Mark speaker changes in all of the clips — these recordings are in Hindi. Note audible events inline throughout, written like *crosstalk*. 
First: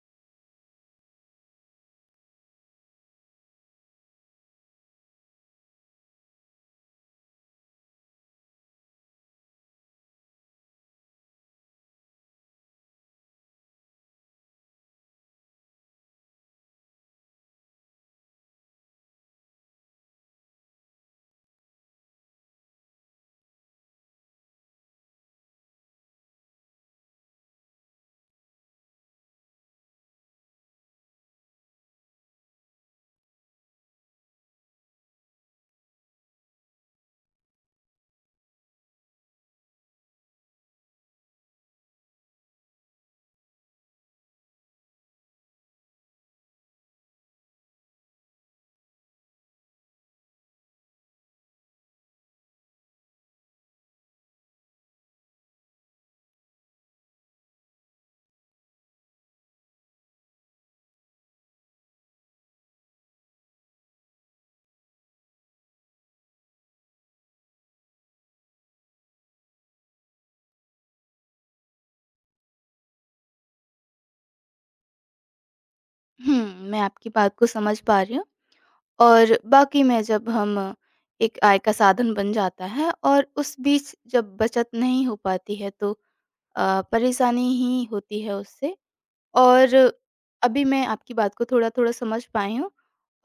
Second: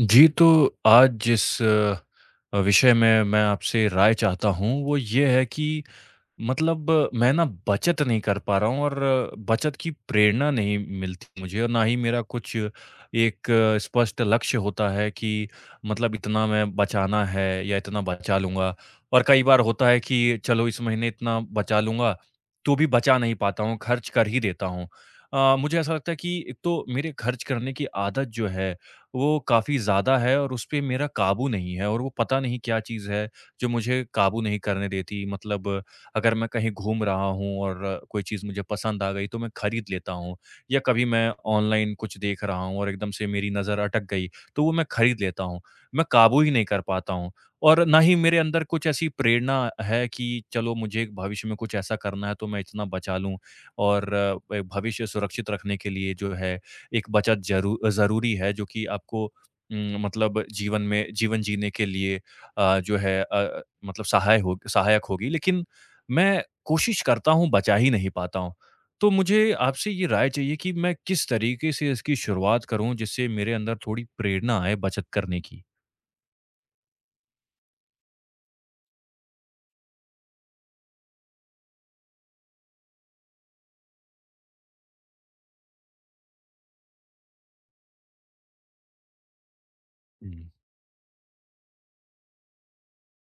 Speaker 1: जी, तो आज जिस विषय में मैं आपसे राय चाहता हूँ, वो ये है कि मतलब मैं ना बचत नहीं कर पा रहा हूँ और बचत की प्रेरणा नहीं मिलती मुझे और ना ही मेरा कुछ एक स्पष्ट लक्ष्य होता है कि मतलब इतना मैं बचाना है या इतना बचा लूँगा। और कई बार होता है कि चलो इस महीने इतना बचा लूँगा, तो भी बचा नहीं पाता हूँ, खर्च कर ही देता हूँ। मुझे ऐसा लगता है कि एक तो मेरे खर्च करने की आदत जो है वो काफ़ी ज़्यादा है और उस पे मेरा काबू नहीं है और वो पता नहीं क्या चीज़ है जो मुझे काबू नहीं करने देती। मतलब अगर मैं कहीं घूम रहा हूँ और कोई चीज़ मुझे पसंद आ गई तो मैं खरीद लेता हूँ या कभी मैं ऑनलाइन कुछ देख रहा हूँ और एकदम से मेरी नज़र अटक गई तो वो मैं खरीद लेता हूँ। मैं काबू ही नहीं कर पाता हूँ और ना ही मेरे अंदर कुछ ऐसी प्रेरणा है कि चलो मुझे भविष्य में कुछ ऐसा करना है तो मैं इतना बचा लूँ और भविष्य सुरक्षित रखने के लिए जो है एक बचत जरू ज़रूरी है जो कि आपको मतलब जीवन में जीवन जीने के लिए जो है मतलब सहायक होगी। लेकिन मैं कोशिश करता हूँ, बचा ही नहीं पाता हूँ। तो मुझे आपसे ये राय चाहिए कि मैं किस तरीके से इसकी शुरुआत करूँ जिससे मेरे अंदर थोड़ी प्रेरणा आए बचत करने की?
Speaker 2: हुँ, मैं आपकी बात को समझ पा रही हूँ। और वाक़ई में, जब हम एक आय का साधन बन जाता है और उस बीच जब बचत नहीं हो पाती है, तो परेशानी ही होती है उससे। और
Speaker 1: हुँ।
Speaker 2: अभी मैं आपकी बात को थोड़ा-थोड़ा समझ पाई हूँ,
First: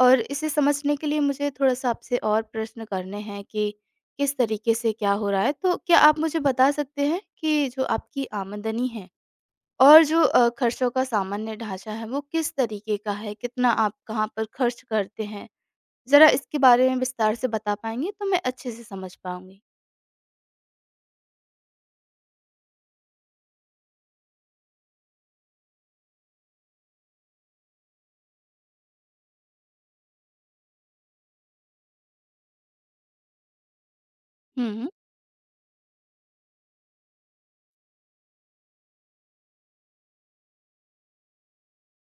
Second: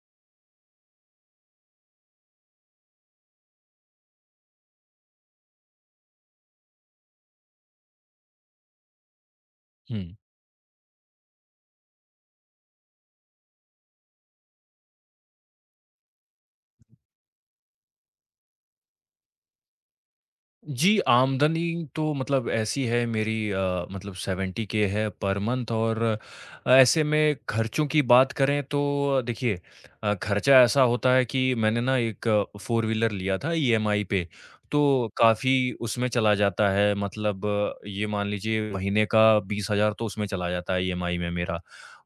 Speaker 2: और इसे समझने के लिए मुझे थोड़ा-सा आपसे और प्रश्न करने हैं कि किस तरीके से क्या हो रहा है। तो क्या आप मुझे बता सकते हैं कि जो आपकी आमदनी है और
Speaker 1: हुँ।
Speaker 2: जो खर्चों का सामान्य ढाँचा है, वो किस तरीके का है? कितना आप कहाँ पर खर्च करते हैं? ज़रा इसके बारे में विस्तार से बता पाएँगे, तो मैं अच्छे से समझ पाऊँगी।
Speaker 1: जी, आमदनी तो मतलब ऐसी है मेरी मतलब 70 के है पर मंथ और ऐसे में खर्चों की बात करें तो देखिए खर्चा ऐसा होता है कि मैंने ना एक फ़ोर व्हीलर लिया था ईएमआई पे,
Speaker 2: हुँ।
Speaker 1: तो काफ़ी उसमें चला जाता है मतलब ये मान लीजिए महीने का 20,000 तो उसमें चला जाता है ईएमआई में मेरा।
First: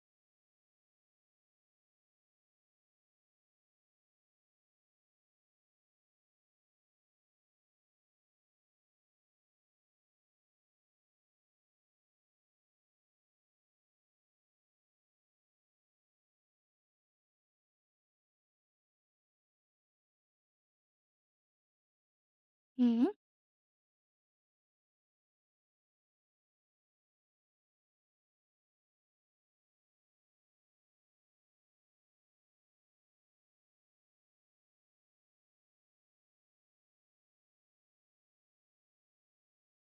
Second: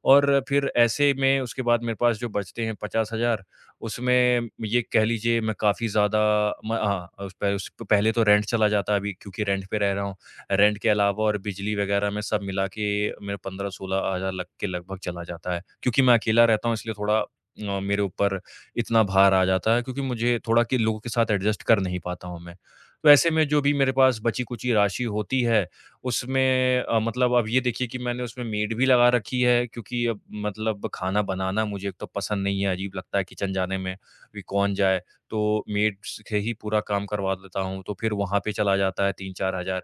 Speaker 1: और फिर ऐसे में उसके बाद मेरे पास जो बचते हैं 50,000 उसमें ये कह लीजिए मैं काफ़ी ज़्यादा म हाँ, उस पे उस प- पहले तो रेंट चला जाता अभी क्योंकि रेंट पे रह रहा हूँ। रेंट के अलावा और बिजली वगैरह में सब मिला के मेरा 15-16 हज़ार लग के लगभग चला जाता है। क्योंकि मैं अकेला रहता हूँ इसलिए थोड़ा मेरे ऊपर इतना भार आ जाता है क्योंकि मुझे थोड़ा कि लोगों के साथ एडजस्ट कर नहीं पाता हूँ मैं।
Speaker 2: हुँ।
Speaker 1: तो ऐसे में जो भी मेरे पास बची-कुची राशि होती है उसमें मतलब अब ये देखिए कि मैंने उसमें मेड भी लगा रखी है क्योंकि अब मतलब खाना बनाना मुझे एक तो पसंद नहीं है, अजीब लगता है किचन जाने में भी कौन जाए, तो मेड से ही पूरा काम करवा लेता हूँ, तो फिर वहाँ पे चला जाता है 3-4 हज़ार।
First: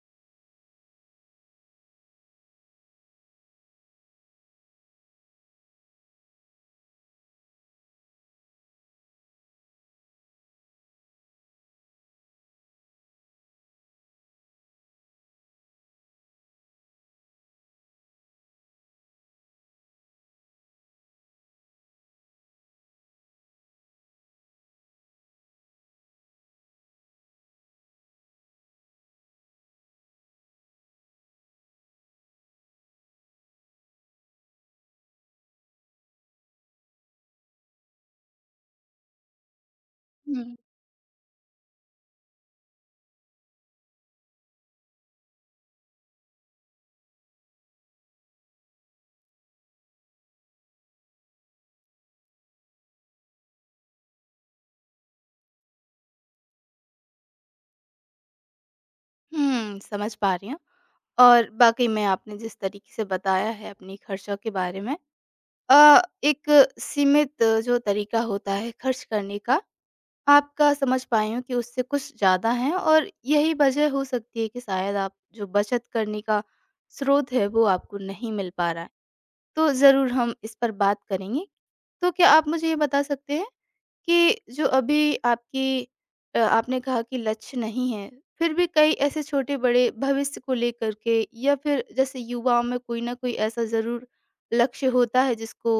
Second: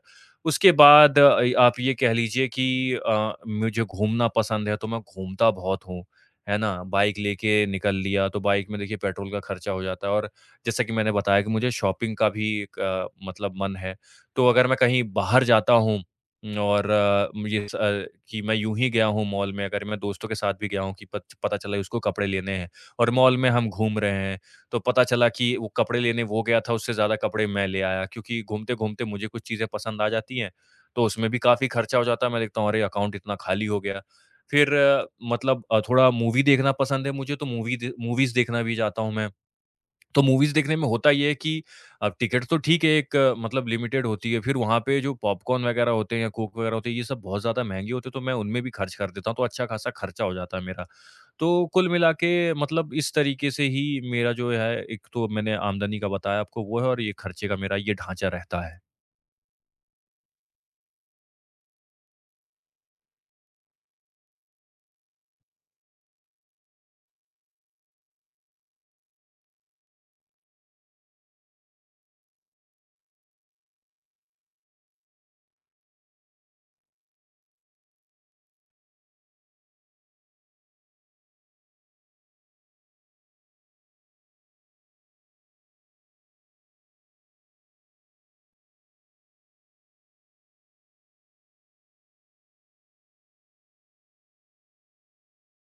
Speaker 1: उसके बाद आप ये कह लीजिए कि मुझे घूमना पसंद है, तो मैं घूमता बहुत हूँ, है ना? बाइक लेके निकल लिया, तो बाइक में देखिए पेट्रोल का खर्चा हो जाता है और जैसा कि मैंने बताया कि मुझे शॉपिंग का भी एक मतलब मन है, तो अगर मैं कहीं बाहर जाता हूँ और मुझे कि मैं यूँ ही गया हूँ मॉल में, अगर मैं दोस्तों के साथ भी गया हूँ कि पत पता चला उसको कपड़े लेने हैं और मॉल में हम घूम रहे हैं, तो पता चला कि वो कपड़े लेने वो गया था, उससे ज़्यादा कपड़े मैं ले आया क्योंकि घूमते-घूमते मुझे कुछ चीज़ें पसंद आ जाती हैं, तो उसमें भी काफ़ी खर्चा हो जाता है। मैं देखता हूँ अरे! अकाउंट इतना खाली हो गया। फिर मतलब थोड़ा मूवी देखना पसंद है मुझे, तो मूवीज़ देखना भी जाता हूँ मैं। तो मूवीज़
Speaker 2: हुँ।
Speaker 1: देखने में होता ये है कि अब टिकट तो ठीक है एक मतलब लिमिटेड होती है, फिर वहाँ पे जो पॉपकॉर्न वग़ैरह होते हैं या कोक वग़ैरह होते हैं, ये सब बहुत ज़्यादा महँगे होते हैं, तो मैं उनमें भी खर्च कर देता हूँ, तो अच्छा खासा खर्चा हो जाता है मेरा। तो कुल मिला के मतलब इस तरीके से ही मेरा जो है, एक तो मैंने आमदनी का बताया आपको वो है और ये खर्चे का मेरा ये ढाँचा रहता है।
Speaker 2: समझ पा रही हूँ। और वाक़ई में आपने जिस तरीके से बताया है अपनी खर्चों के बारे में, एक सीमित जो तरीका होता है खर्च करने का, आपका समझ पाई हूँ कि उससे कुछ ज़्यादा है। और यही वजह हो सकती है कि शायद आप जो बचत करने का स्रोत है, वो आपको नहीं मिल पा रहा है। तो ज़रूर हम इस पर बात करेंगे। तो क्या आप मुझे ये बता सकते हैं कि जो अभी आपकी आपने कहा कि लक्ष्य नहीं है, फिर भी कई ऐसे छोटे-बड़े भविष्य को लेकर के, या फिर जैसे युवाओं में कोई ना कोई ऐसा ज़रूर लक्ष्य होता है जिसको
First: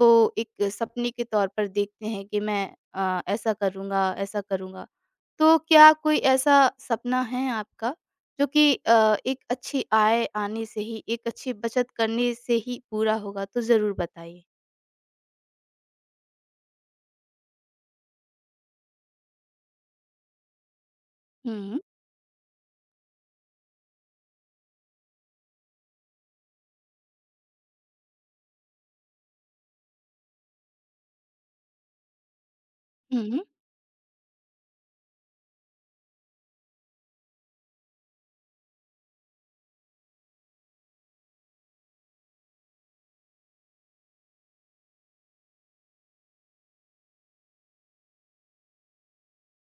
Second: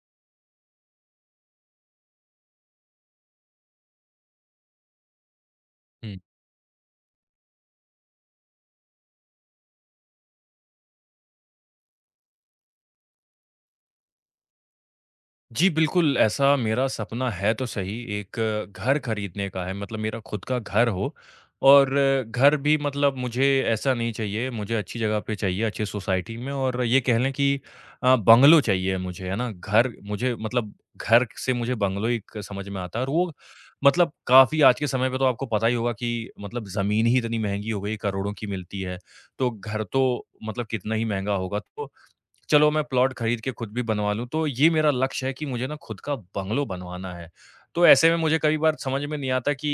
Speaker 2: वो एक सपने के तौर पर देखते हैं कि मैं ऐसा करूँगा, ऐसा करूँगा। तो क्या
Speaker 1: हुँ।
Speaker 2: कोई ऐसा सपना है आपका, जो कि एक अच्छी आय आने से ही, एक अच्छी बचत करने से ही पूरा होगा? तो ज़रूर बताइए।
Speaker 1: जी, बिल्कुल, ऐसा मेरा सपना है तो सही एक घर खरीदने का है मतलब मेरा खुद का घर हो
Speaker 2: हुँ, हुँ।
Speaker 1: और घर भी मतलब मुझे ऐसा नहीं चाहिए, मुझे अच्छी जगह पे चाहिए, अच्छी सोसाइटी में और ये कह लें कि बंगलो चाहिए मुझे, है ना? घर मुझे मतलब घर से मुझे बंगलो ही क समझ में आता है और
Speaker 2: हुँ,
Speaker 1: वो
Speaker 2: हुँ।
Speaker 1: मतलब काफ़ी आज के समय पे तो आपको पता ही होगा कि मतलब ज़मीन ही इतनी महँगी हो गई, करोड़ों की मिलती है, तो घर तो मतलब कितना ही महँगा होगा। तो चलो मैं प्लॉट खरीद के खुद भी बनवा लूँ, तो ये मेरा लक्ष्य है कि मुझे ना खुद का बंगलो बनवाना है। तो ऐसे में मुझे कई बार समझ में नहीं आता कि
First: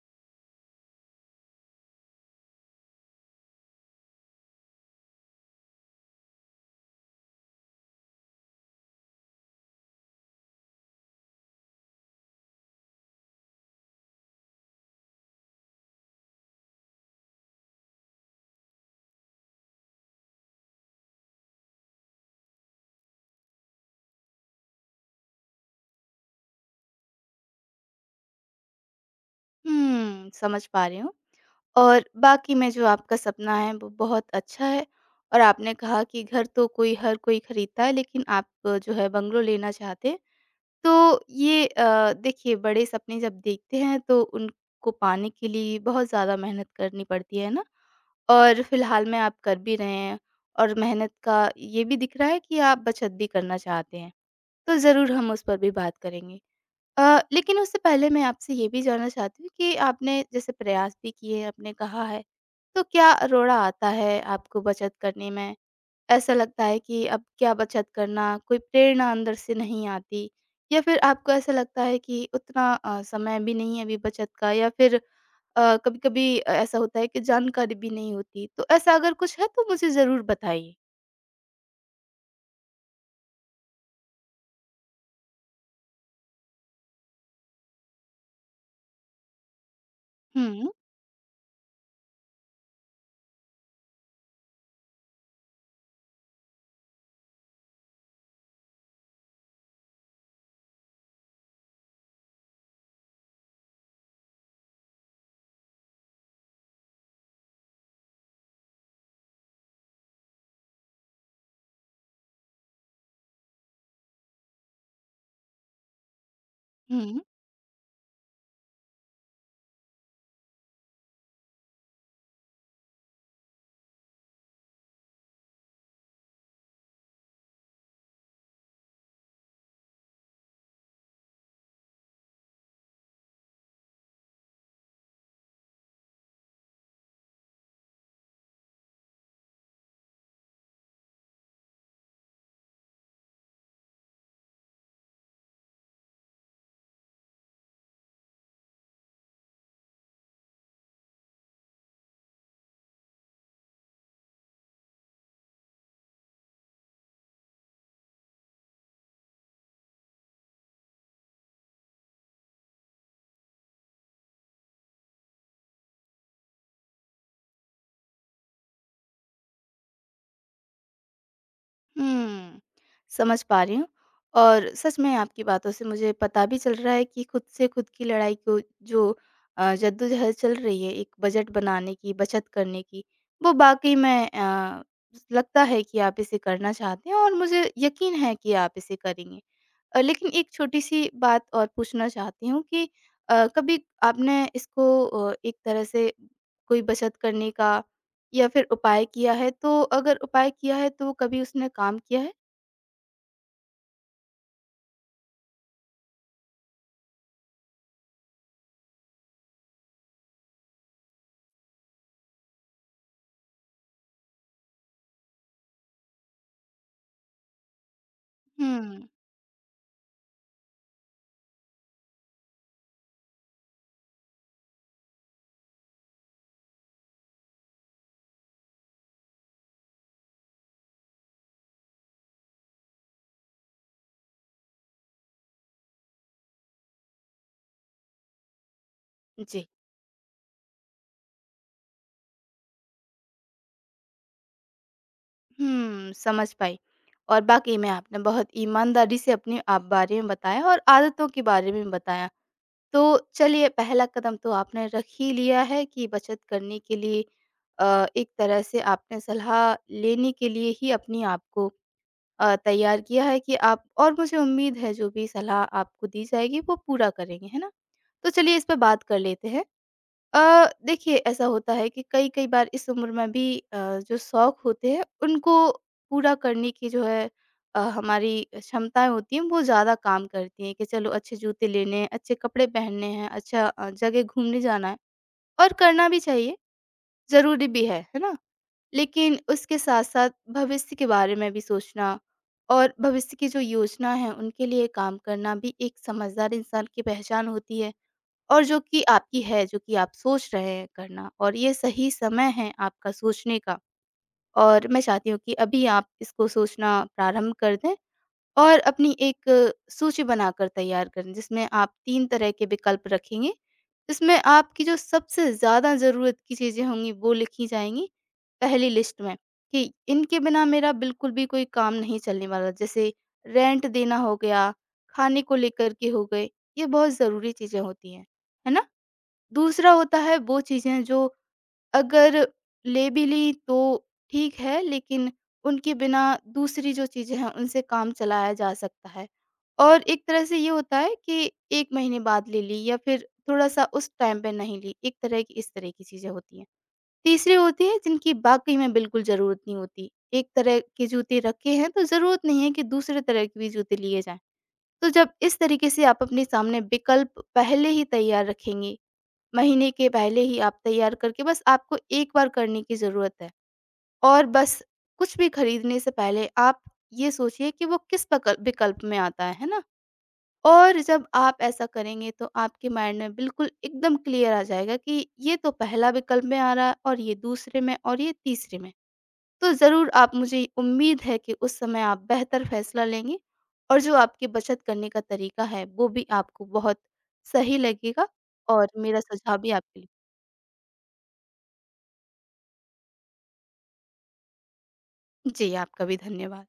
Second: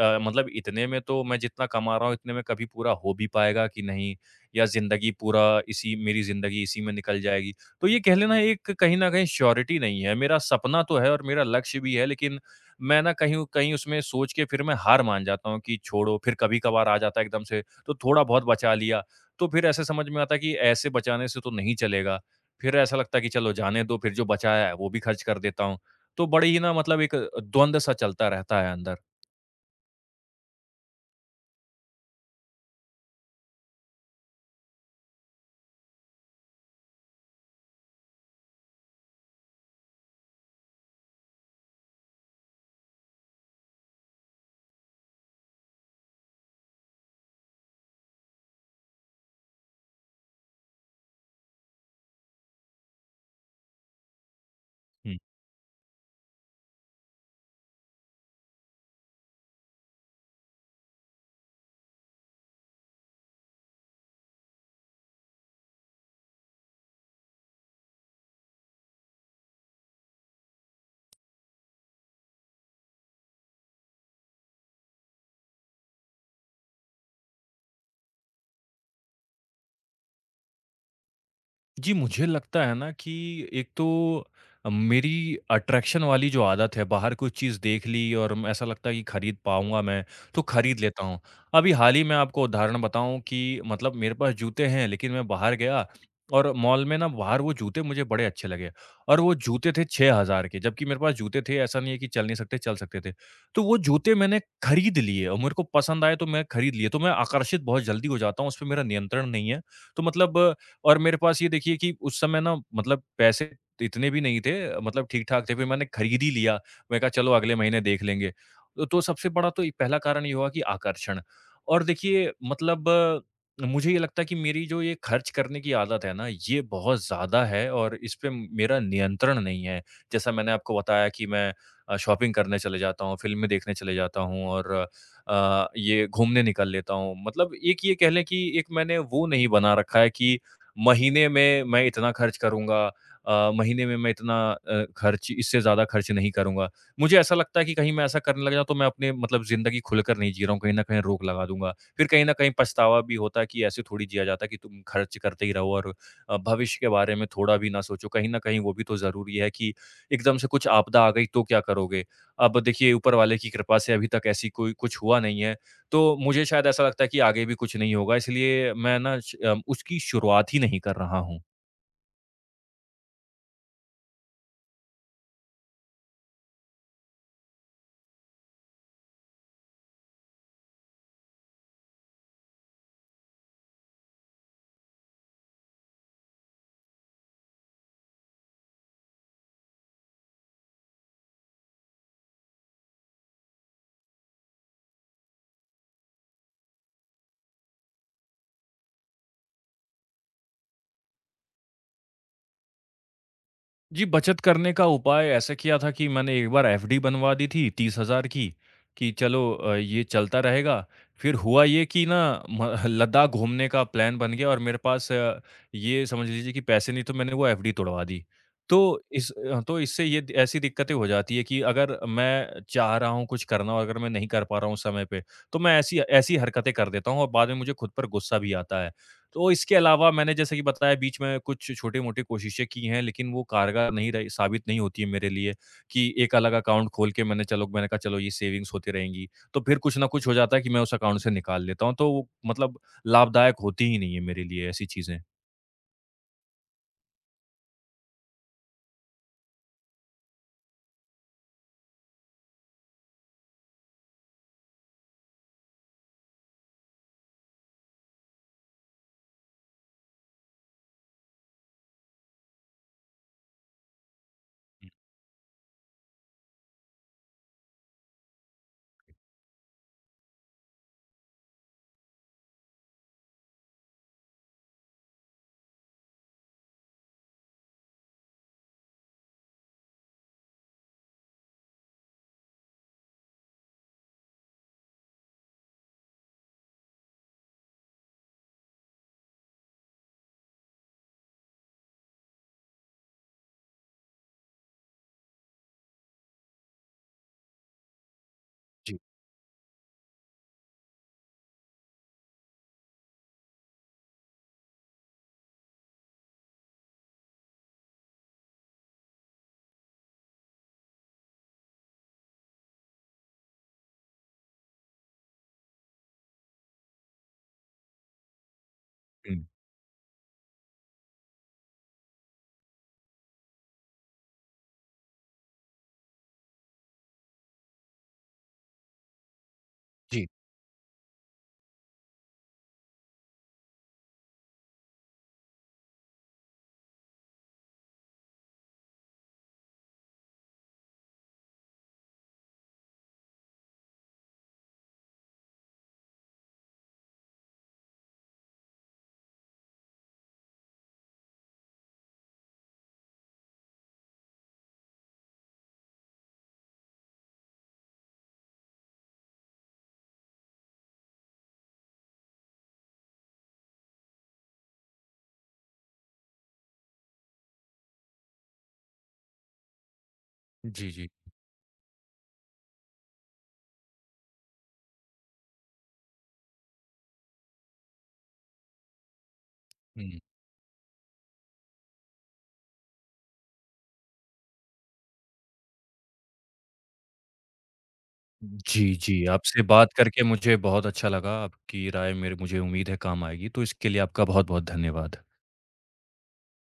Speaker 1: मतलब इतने में तो मैं जितना कमा रहा हूँ, इतने में कभी पूरा हो भी पाएगा कि नहीं? या ज़िंदगी पूरा इसी मेरी ज़िंदगी इसी में निकल जाएगी? तो ये कह लेना एक कहीं न कहीं श्योरिटी नहीं है। मेरा सपना तो है और मेरा लक्ष्य भी है, लेकिन मैं ना कहीं कहीं उसमें सोच के फिर मैं हार मान जाता हूँ कि छोड़ो, फिर कभी-कभार आ जाता है एकदम से, तो थोड़ा बहुत बचा लिया। तो फिर ऐसे समझ में आता है कि ऐसे बचाने से तो नहीं चलेगा। फिर ऐसा लगता है कि चलो जाने दो, फिर जो बचाया है वो भी खर्च कर देता हूँ। तो बड़ी ही ना मतलब एक द्वंद सा चलता रहता है अंदर।
Speaker 2: समझ पा रही हूँ। और बाकी में जो आपका सपना है वो बहुत अच्छा है, और आपने कहा कि घर तो कोई हर कोई खरीदता है, लेकिन आप जो है बंगलो लेना चाहते हैं। तो ये, देखिए, बड़े सपने जब देखते हैं तो उनको पाने के लिए बहुत ज़्यादा मेहनत करनी पड़ती है ना, और फिलहाल में आप कर भी रहे हैं, और मेहनत का ये भी दिख रहा है कि आप बचत भी करना चाहते हैं। तो ज़रूर हम उस पर भी बात करेंगे। लेकिन उससे पहले मैं आपसे ये भी जानना चाहती हूँ कि आपने जैसे प्रयास भी किए, आपने कहा है, तो क्या रोड़ा आता है आपको बचत करने में? ऐसा लगता है कि अब क्या बचत करना, कोई प्रेरणा अंदर से नहीं आती, या फिर आपको ऐसा लगता है कि उतना समय भी नहीं है अभी बचत का, या फिर कभी-कभी ऐसा होता है कि जानकारी भी नहीं होती, तो ऐसा अगर कुछ है तो मुझे ज़रूर बताइए?
Speaker 1: जी, मुझे लगता है ना कि एक तो मेरी अट्रैक्शन वाली जो आदत है, बाहर कोई चीज़ देख ली और ऐसा लगता है कि खरीद पाऊँगा मैं, तो
Speaker 2: हुँ,
Speaker 1: खरीद लेता हूँ। अभी हाल ही में आपको उदाहरण बताऊँ कि मतलब मेरे पास जूते हैं, लेकिन मैं बाहर गया और मॉल में ना बाहर वो जूते मुझे बड़े अच्छे लगे और वो जूते थे 6,000 के, जबकि मेरे पास जूते थे, ऐसा नहीं है कि चल नहीं सकते, चल सकते थे। तो वो जूते मैंने खरीद लिए और मेरे को पसंद आए, तो मैं खरीद लिए। तो मैं आकर्षित बहुत जल्दी हो जाता हूँ, उस पे मेरा नियंत्रण नहीं है। तो मतलब और मेरे पास ये देखिए कि उस समय ना मतलब पैसे इतने भी नहीं थे मतलब ठीक-ठाक थे, फिर मैंने खरीद ही लिया। मैं कहा
Speaker 2: हुँ।
Speaker 1: चलो अगले महीने देख लेंगे। तो सबसे बड़ा तो पहला कारण ये हुआ कि आकर्षण और देखिए मतलब मुझे ये लगता है कि मेरी जो ये खर्च करने की आदत है ना, ये बहुत ज़्यादा है और इस पे मेरा नियंत्रण नहीं है। जैसा मैंने आपको बताया कि मैं शॉपिंग करने चले जाता हूँ, फ़िल्में देखने चले जाता हूँ और ये घूमने निकल लेता हूँ। मतलब एक ये कह लें कि एक मैंने वो नहीं बना रखा है कि महीने में मैं इतना खर्च करूँगा महीने में मैं इतना अ, खर्च इससे ज़्यादा खर्च नहीं करूँगा। मुझे ऐसा लगता है कि कहीं मैं ऐसा करने लग जाऊँ तो मैं अपने मतलब ज़िंदगी खुलकर नहीं जी रहा हूँ, कहीं न कहीं रोक लगा दूँगा। फिर कहीं न कहीं पछतावा भी होता है कि ऐसे थोड़ी जिया जाता है कि तुम खर्च करते ही रहो और भविष्य के बारे में थोड़ा भी ना सोचो। कहीं न कहीं वो भी तो ज़रूरी है कि एकदम से कुछ आपदा आ गई तो क्या करोगे? अब देखिए ऊपर वाले की कृपा से अभी तक ऐसी कोई कुछ हुआ नहीं है। तो मुझे शायद ऐसा लगता है कि आगे भी कुछ नहीं होगा इसलिए मैं ना उसकी शुरुआत ही नहीं कर रहा हूँ।
Speaker 2: हुँ, समझ पा रही हूँ, और सच में आपकी बातों से मुझे पता भी चल रहा है कि खुद से खुद की लड़ाई को, जो जद्दोजहद चल रही है, एक बजट बनाने की, बचत करने की, वो वाक़ई में लगता है कि आप इसे करना चाहते हैं, और मुझे यकीन है कि आप इसे करेंगे। लेकिन एक छोटी-सी बात और पूछना चाहती हूँ, कि कभी आपने इसको एक तरह से कोई बचत करने का या फिर उपाय किया है? तो अगर उपाय किया है तो कभी उसने काम किया है?
Speaker 1: जी, बचत करने का उपाय ऐसा किया था कि मैंने एक बार एफडी बनवा दी थी 30,000 की कि चलो ये चलता रहेगा। फिर हुआ ये कि ना म *laughs* लद्दाख घूमने का प्लान बन गया और मेरे पास ये समझ लीजिए कि पैसे नहीं तो मैंने वो एफडी तोड़वा दी।
Speaker 2: हुँ।
Speaker 1: तो इससे ये ऐसी दिक्कतें हो जाती है कि अगर मैं चाह रहा हूँ कुछ करना और अगर मैं नहीं कर पा रहा हूँ समय पे, तो मैं ऐसी ऐसी हरकतें कर देता हूँ और बाद में मुझे खुद पर गुस्सा भी आता है। तो इसके अलावा मैंने जैसे कि बताया बीच में कुछ छोटी-मोटी कोशिशें की हैं, लेकिन वो कारगर नहीं रही साबित नहीं होती है मेरे लिए कि एक अलग अकाउंट खोल के मैंने चलो मैंने कहा चलो ये सेविंग्स होती रहेंगी। तो
Speaker 2: जी।
Speaker 1: फिर कुछ न कुछ हो जाता है कि मैं उस अकाउंट से निकाल लेता हूँ, तो वो मतलब लाभदायक होती ही नहीं है मेरे लिए ऐसी चीज़ें।
Speaker 2: समझ पाई। और वाक़ई में आपने बहुत ईमानदारी से अपने आप बारे में बताया और आदतों के बारे में बताया। तो चलिए, पहला कदम तो आपने रख ही लिया है, कि बचत करने के लिए एक तरह से आपने सलाह लेने के लिए ही अपने आप को तैयार किया है, कि आप, और मुझे उम्मीद है जो भी सलाह आपको दी जाएगी वो पूरा करेंगे, है ना? तो चलिए, इस पे बात कर लेते हैं। देखिए, ऐसा होता है कि कई-कई बार इस उम्र में भी जो शौक होते हैं उनको पूरा करने की जो है, हमारी क्षमताएँ होती हैं वो ज़्यादा काम करती हैं, कि चलो अच्छे जूते लेने हैं, अच्छे कपड़े पहनने हैं, अच्छा जगह घूमने जाना है, और करना भी चाहिए, ज़रूरी भी है ना? लेकिन उसके साथ-साथ भविष्य के बारे में भी सोचना और भविष्य की जो योजना है, उनके लिए काम करना भी एक समझदार इंसान की पहचान होती है, और जो
Speaker 1: जी।
Speaker 2: कि आपकी है, जो कि आप सोच रहे हैं करना, और ये सही समय है आपका सोचने का। और मैं चाहती हूँ कि अभी आप इसको सोचना प्रारंभ कर दें, और अपनी एक सूची बनाकर तैयार करें, जिसमें आप 3 तरह के विकल्प रखेंगे। इसमें आपकी जो सबसे ज़्यादा ज़रूरत की चीज़ें होंगी वो लिखी जाएँगी पहली लिस्ट
Speaker 1: हुँ।
Speaker 2: में, कि इनके बिना मेरा बिल्कुल भी कोई काम नहीं चलने वाला। जैसे, रेंट देना हो गया, खाने को लेकर के हो गए, ये बहुत ज़रूरी चीज़ें होती हैं। है ना? दूसरा होता
Speaker 1: जी।
Speaker 2: है वो चीज़ें जो अगर ले भी ली तो ठीक है, लेकिन उनके बिना दूसरी जो चीज़ें हैं उनसे काम चलाया जा सकता है। और एक तरह से ये होता है कि 1 महीने बाद ले ली या फिर थोड़ा-सा उस टाइम पे नहीं ली, एक तरह की इस तरह की चीज़ें होती हैं। तीसरी होती है जिनकी वाक़ई में बिल्कुल ज़रूरत नहीं होती, एक तरह के जूते रखे हैं तो ज़रूरत नहीं है कि दूसरे तरह के भी जूते लिए जाएँ। तो जब इस तरीके से आप अपने सामने विकल्प पहले ही तैयार रखेंगी, महीने के पहले ही आप तैयार करके, बस आपको एक बार करने की ज़रूरत है, और बस कुछ भी खरीदने से पहले आप ये सोचिए कि वो किस पकल विकल्प में आता है ना?
Speaker 1: जी,
Speaker 2: और
Speaker 1: जी।
Speaker 2: जब आप ऐसा करेंगे तो आपके माइंड में बिल्कुल एकदम क्लियर आ जाएगा कि ये तो पहला विकल्प में आ रहा है, और ये दूसरे में, और ये तीसरे में। तो ज़रूर,
Speaker 1: हुँ।
Speaker 2: आप, मुझे उम्मीद है कि उस समय आप बेहतर फ़ैसला लेंगे, और जो आपकी बचत करने का तरीका है, वो भी आपको बहुत सही लगेगा। और
Speaker 1: जी,
Speaker 2: मेरा
Speaker 1: जी।
Speaker 2: सुझाव
Speaker 1: आपसे
Speaker 2: भी
Speaker 1: बात
Speaker 2: आपके लिए।
Speaker 1: करके मुझे बहुत अच्छा लगा। आपकी राय मेरे मुझे उम्मीद है काम आएगी, तो इसके लिए आपका बहुत-बहुत धन्यवाद।
Speaker 2: जी, आपका भी धन्यवाद।